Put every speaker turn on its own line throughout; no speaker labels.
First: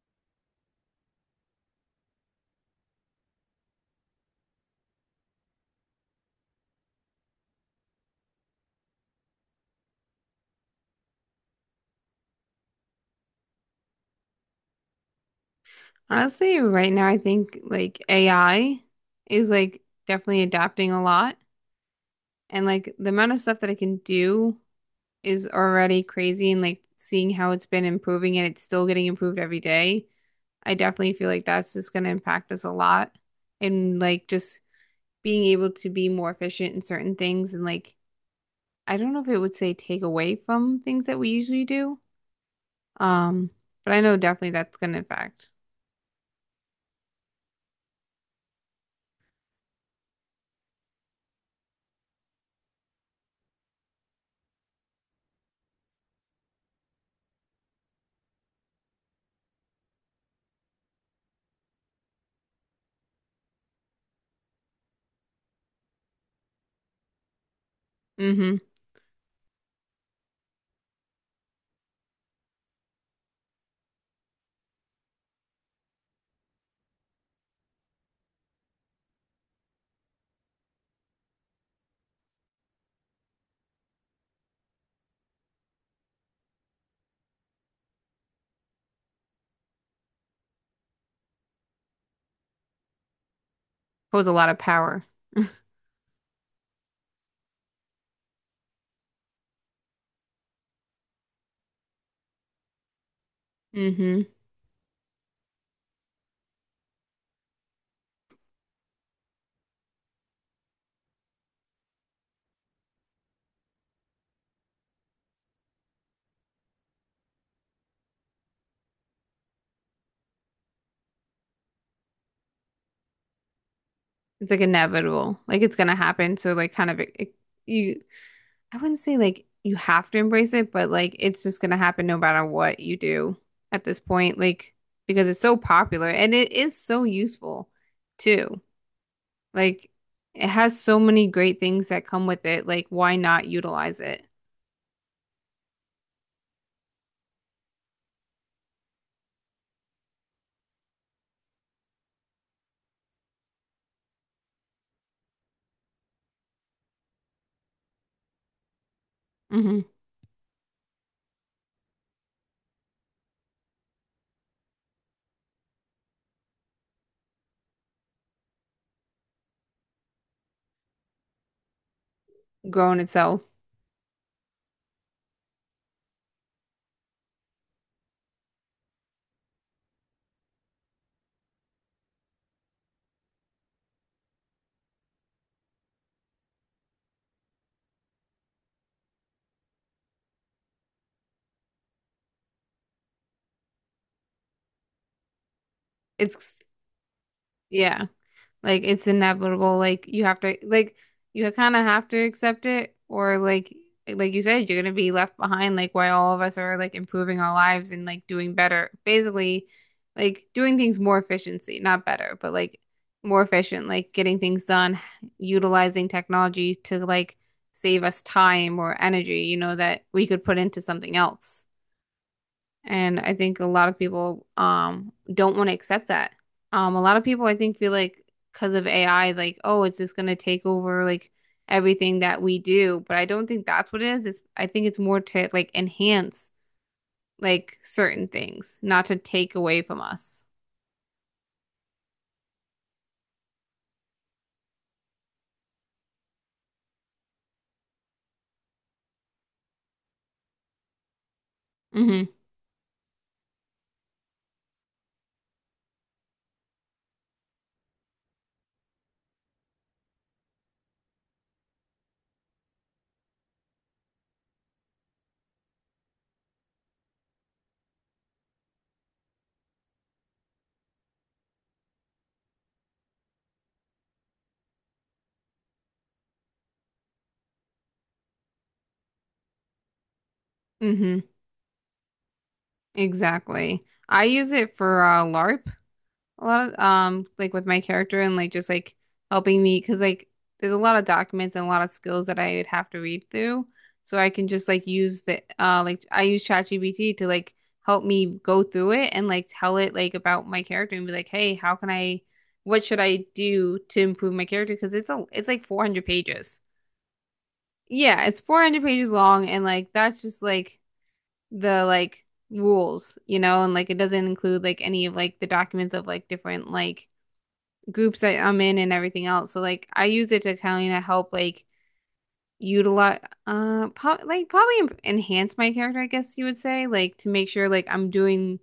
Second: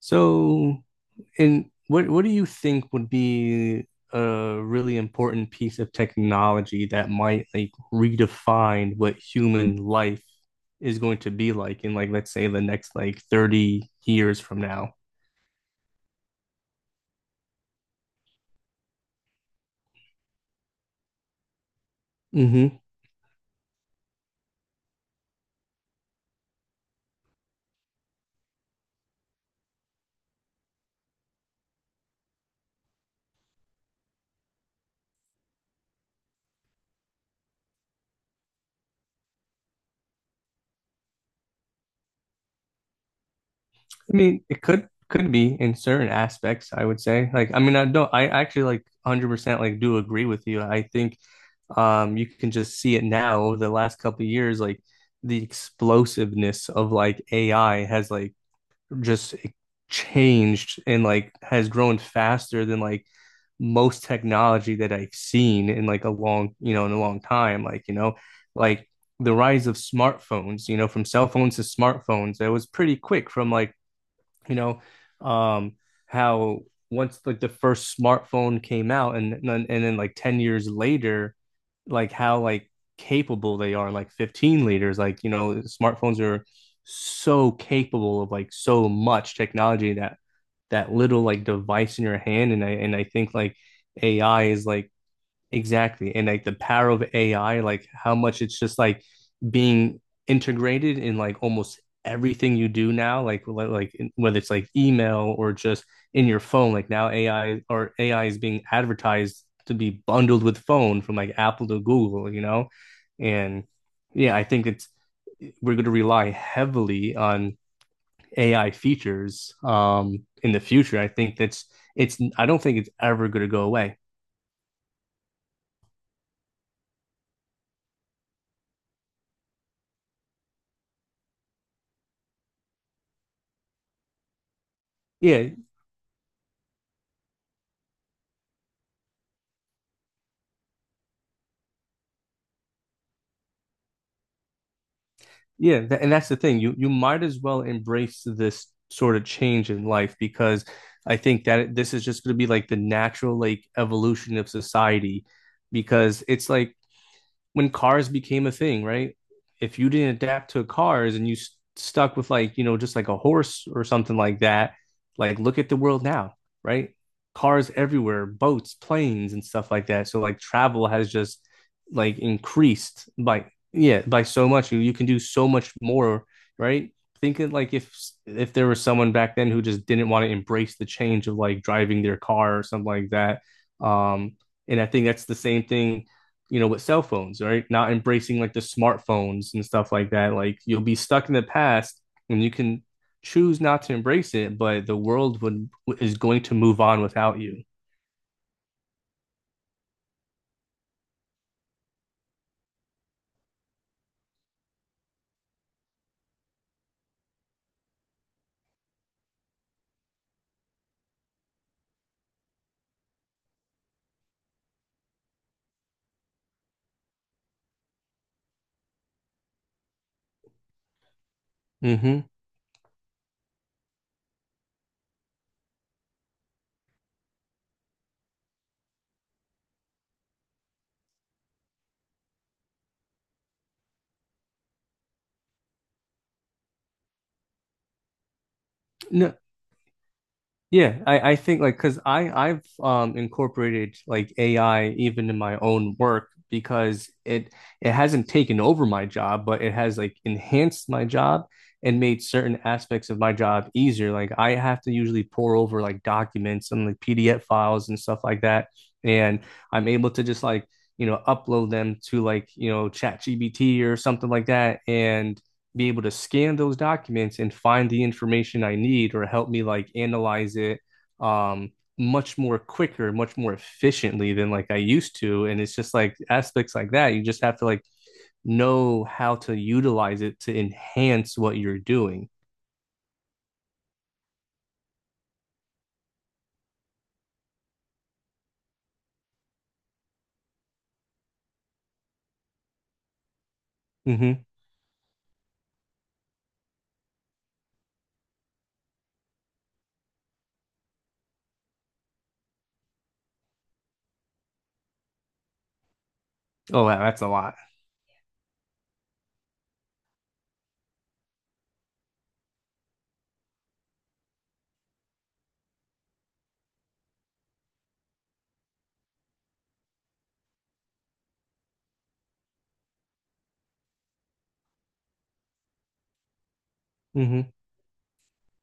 So, and what do you think would be a really important piece of technology that might like redefine what human life is going to be like in like let's say the next like 30 years from now?
Honestly, right now I think like AI is like definitely adapting a lot. And
Hmm.
like the amount of stuff that I can do is already crazy and like seeing how it's been improving and it's still getting improved every day. I definitely feel like that's just going to impact us a lot and like just being able to be more efficient in certain things and like I don't know if it would say take away from things that we usually do. Um, but I know
I mean,
definitely
it
that's
could
going to
could
impact.
be in certain aspects, I would say. Like, I mean, I don't, I actually like 100% like do agree with you. I think you can just see it now over the last couple of years, like the explosiveness of like AI has like just changed and like has grown faster than like most technology that I've seen in like a long, in a long time. Like, you know,
Mm-hmm.
like the rise of smartphones, you know, from cell phones to smartphones, that was pretty quick from like, you know, um, how once like the first smartphone came out and then like 10 years later, like how like capable they are, like 15 liters, like you know, smartphones are so capable of like so much technology that that little like device in your hand. And I think like
Pose a
AI
lot of
is like.
power.
Exactly. And like the power of AI, like how much it's just like being integrated in like almost everything you do now, like
Mm-hmm.
whether it's like email or just in your phone, like now AI is being advertised to be bundled with phone from like Apple to Google, you know? And yeah, I think it's we're going to rely heavily on AI features in the future. I think that's it's I don't think it's ever going to go away.
It's like inevitable. Like it's gonna happen. So like kind of you I wouldn't say like you have to embrace it, but like it's just gonna happen no matter what you do at this point. Like because it's
Yeah.
so popular and it is so useful too. Like it has so many great things that come with it. Like why not utilize it?
And that's the thing. You might as well embrace this sort of change in life, because I think that this is just going to be like the natural like evolution of society, because it's like when cars became a thing, right? If
Hmm
you didn't adapt to cars and you stuck with like, you know, just like a horse or something like that, like look at the world now, right? Cars everywhere, boats, planes, and stuff like that. So like travel has just like
Grown
increased
itself.
by, yeah, by so much. You can do so much more, right? Thinking like if there was someone back then who just didn't want to embrace the change of like driving their car or something like that. Um, and I think that's the same thing, you know, with cell phones, right? Not embracing like the smartphones and stuff like that. Like you'll be stuck in the past, and you can choose not to embrace it, but the world would is going
It's
to move on without you.
Yeah. Like it's inevitable. Like you have to like you kind of have to accept it, or like you said you're gonna be left behind like while all of us are like improving our lives and like doing better. Basically like doing things more efficiency, not better, but like more efficient, like getting things done, utilizing technology to like save us time or energy, that we could put into something else.
Hmm.
And I think a lot of people don't want to accept that. A lot of people I think feel like because of AI, like, oh, it's just gonna take over like everything that we do. But I don't think that's what it is. It's I think it's more to like enhance like certain things, not to
No.
take away from us.
Yeah, I think like because I've incorporated like AI even in my own work, because it hasn't taken over my job, but it has like enhanced my job and made
Mm-hmm.
certain aspects of my job easier. Like I have to usually pour over like documents and like PDF files and stuff like that, and I'm able to just like, you know, upload them to like, you know, ChatGPT or something like that, and be able to scan those documents and find the information I need, or help me like analyze it um much more quicker, much more efficiently than like I used to. And it's just like aspects like that. You just have to like know how to utilize it to
Mm-hmm.
enhance what you're doing.
Exactly. I use it for LARP, a lot of like with my character and like just like helping me because like there's a lot of documents and a lot of skills that I would have to read through, so I
Hmm.
can just like use the like I use ChatGPT to like help me go through it and like tell it like about my character and be like hey how can I what should I do to improve my character because it's like 400 pages.
Oh, wow, that's a lot.
Yeah, it's 400 pages long and like that's just like the like rules, and like it doesn't include like any of like the documents of like different like groups that I'm in and everything else. So like I use it to kind of help like utilize pro like probably enhance my character, I guess you would say, like to make
Hmm.
sure like I'm doing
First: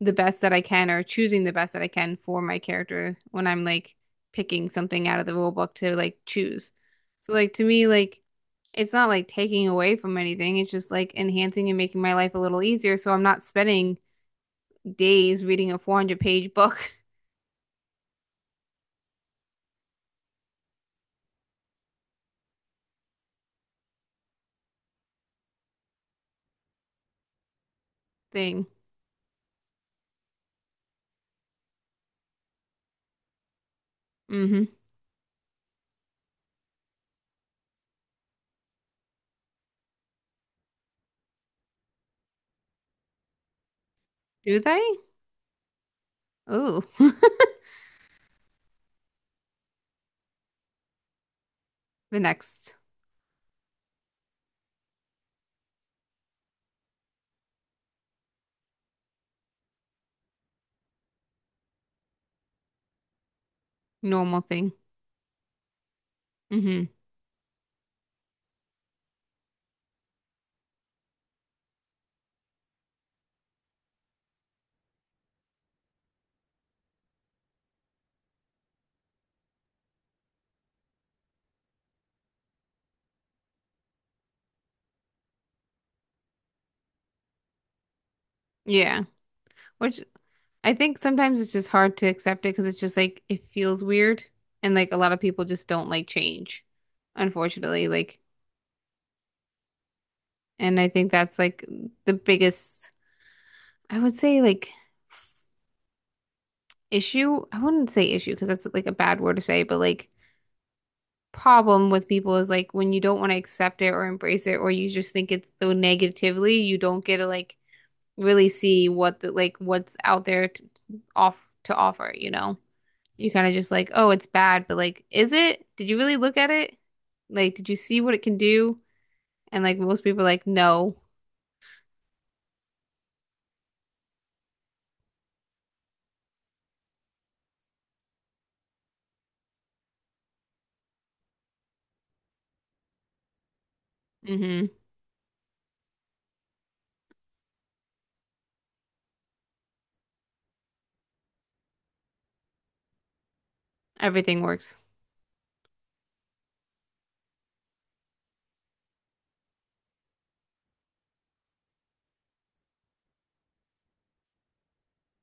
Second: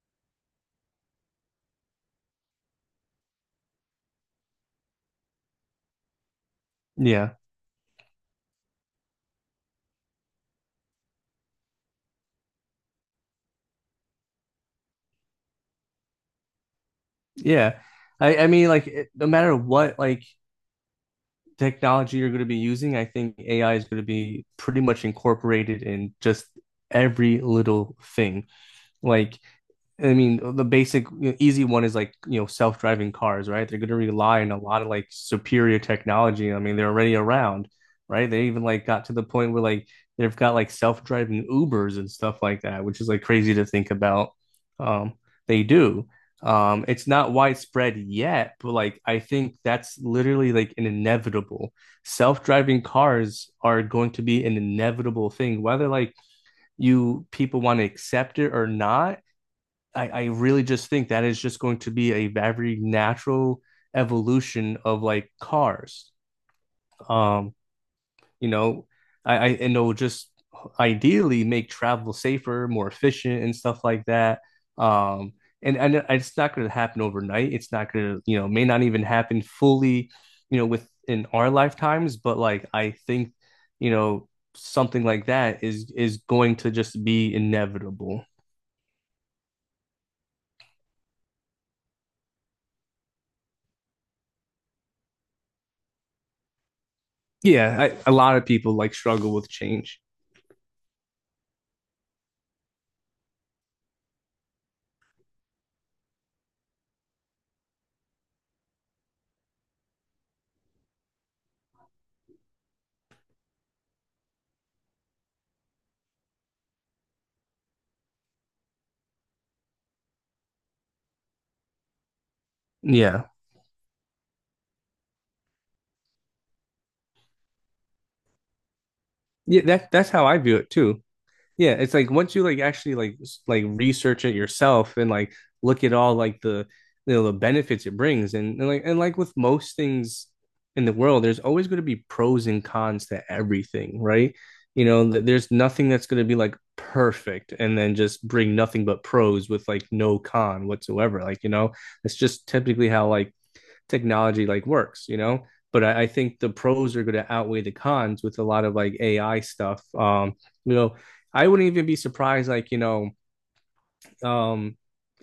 the best that I can or choosing the best that I can for my character when I'm like picking something out of the rule book to like choose. So
Yeah.
like to me like it's not like taking away from anything. It's just like enhancing and making my life a little easier so I'm not spending days reading a 400-page book.
Yeah. I mean, like, it, no matter what, like, technology you're going to be using, I think AI is going to be pretty much incorporated in just every little thing.
Thing.
Like, I mean, the basic, you know, easy one is like, you know, self-driving cars, right? They're going to rely on a
Hmm
lot of like superior technology. I mean, they're already around, right? They even like got to the point where like they've got like self-driving Ubers and stuff like that, which is like crazy to think about.
Do they?
Um, they do.
Ooh.
It's not widespread yet, but like I think that's literally like an inevitable.
The next
Self-driving cars are going to be an inevitable thing, whether like you people want to accept it or not. I really just think that is just going to be a very natural
normal thing.
evolution of like cars.
Hmm
Um, you know, I and it'll just ideally make travel safer, more efficient, and stuff like that. Um, and it's not going to happen overnight. It's not going to, you know, may not even happen fully, you know, within our lifetimes. But like I think, you know, something like that is going to just be inevitable.
Yeah. Which I think sometimes it's just hard to accept it because it's just like it feels weird and like a lot of people just don't like change,
Yeah,
unfortunately.
a
Like,
lot of people like struggle with change.
and I think that's like the biggest, I would say like issue. I wouldn't say issue because that's like a bad word to say, but like problem with people is like when you don't want to accept it or embrace it or you just think it's so negatively, you don't get to like really see what the like what's out there to offer,
Yeah.
You kind of just like, oh, it's bad, but like, is it? Did you really look at it? Like, did you see what it can do? And
Yeah,
like
that
most
that's
people are
how I
like,
view it
no.
too. Yeah, it's like once you like actually like research it yourself and like look at all like the you know, the benefits it brings. And like, and like with most things in the world, there's always going to be pros and cons to everything, right?
Mm-hmm.
You know, there's nothing that's going to be like perfect and then just bring nothing but pros with like no con whatsoever. Like, you know, that's just typically how like
Everything
technology like
works.
works, you know. But I think the pros are going to outweigh the cons with a lot of like AI stuff. You know, I wouldn't even be surprised, like, you know, um,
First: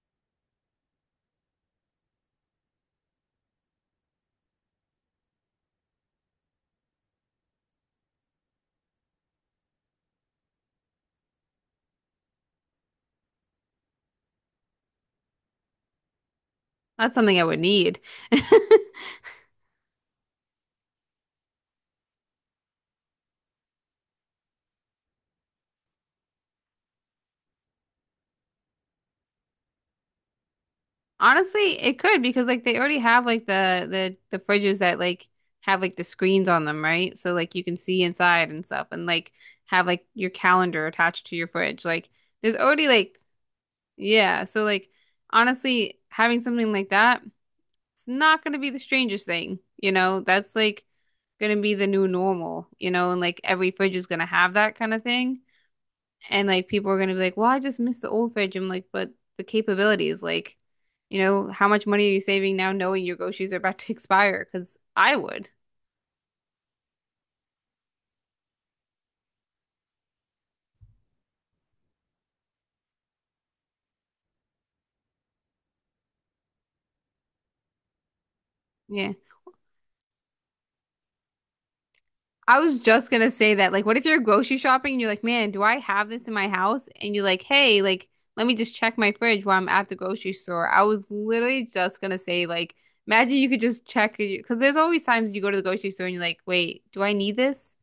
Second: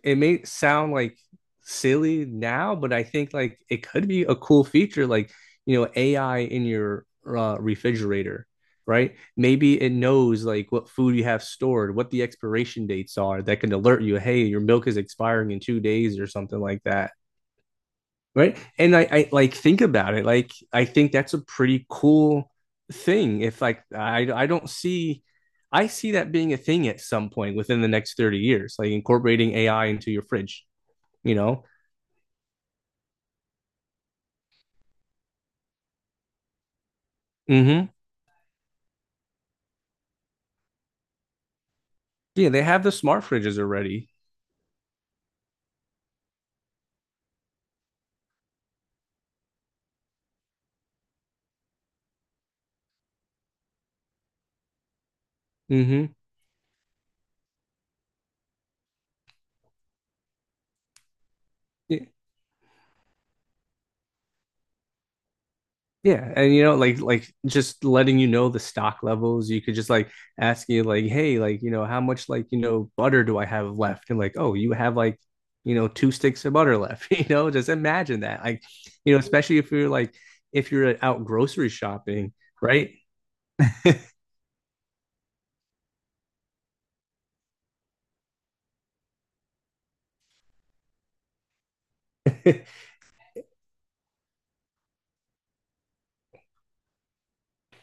it may sound like silly now, but I think like it could be a cool feature, like, you know, AI in your refrigerator, right? Maybe it knows like what food you have stored, what the expiration dates are, that can alert you, hey, your milk is expiring in 2 days or something like that,
That's something I would need.
right? And I like think about it, like I think that's a pretty cool thing, if like I don't see. I see that being a thing at some point within the next 30 years, like incorporating ai into your fridge, you know.
Honestly, it could because like they already have like the fridges that like have like the screens on them, right? So like you can
Mm-hmm.
see inside and stuff, and like have like your calendar attached to your fridge. Like
Yeah,
there's
they have
already
the
like
smart fridges already.
yeah, so like honestly, having something like that, it's not going to be the strangest thing, That's like going to be the new normal, And like every fridge is going to have that kind of thing.
Mm-hmm.
And like people are going to be like, "Well, I just miss the old fridge." I'm like, "But the capabilities, like, you know, how much
Yeah.
money are you saving now knowing your groceries are about to expire?" 'Cause I would.
Yeah, and you know, like just letting you know the stock levels. You could just like ask you like, hey, like you know, how much like you know butter do I have left? And like, oh, you have like you know two sticks of butter left. You know, just imagine that. Like,
Yeah.
you know, especially if you're like if you're out grocery shopping,
I was
right?
just gonna say that, like, what if you're grocery shopping and you're like, man, do I have this in my house? And you're like, hey, like, let me just check my fridge while I'm at the grocery store. I was literally just gonna say, like, imagine you could just check, because there's always times you go to the grocery store and you're like, wait, do I need this?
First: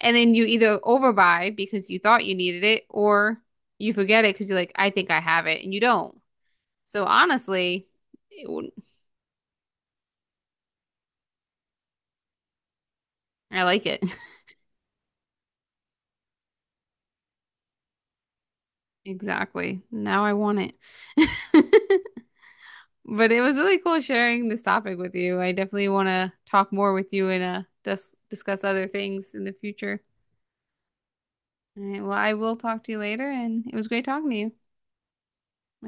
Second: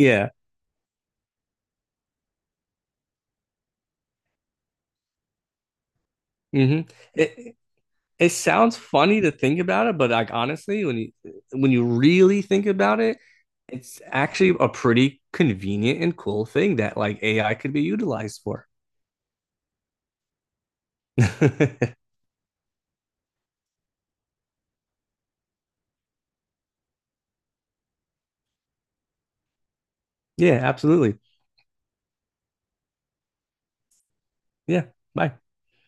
And then you either overbuy because you thought you needed it, or you forget it because you're like, I think I have it, and you don't.
Hmm.
So honestly,
It
it wouldn't-
sounds funny to think about it, but like honestly, when you really think about it,
I like
it's
it.
actually a pretty convenient and cool thing that like AI could be utilized for.
Exactly. Now I want it. But it was really cool sharing this topic with you. I definitely want to talk more with you and discuss other things in the future.
Yeah, absolutely.
All right, well, I will talk to you later, and it was great talking to you.
Yeah. Bye.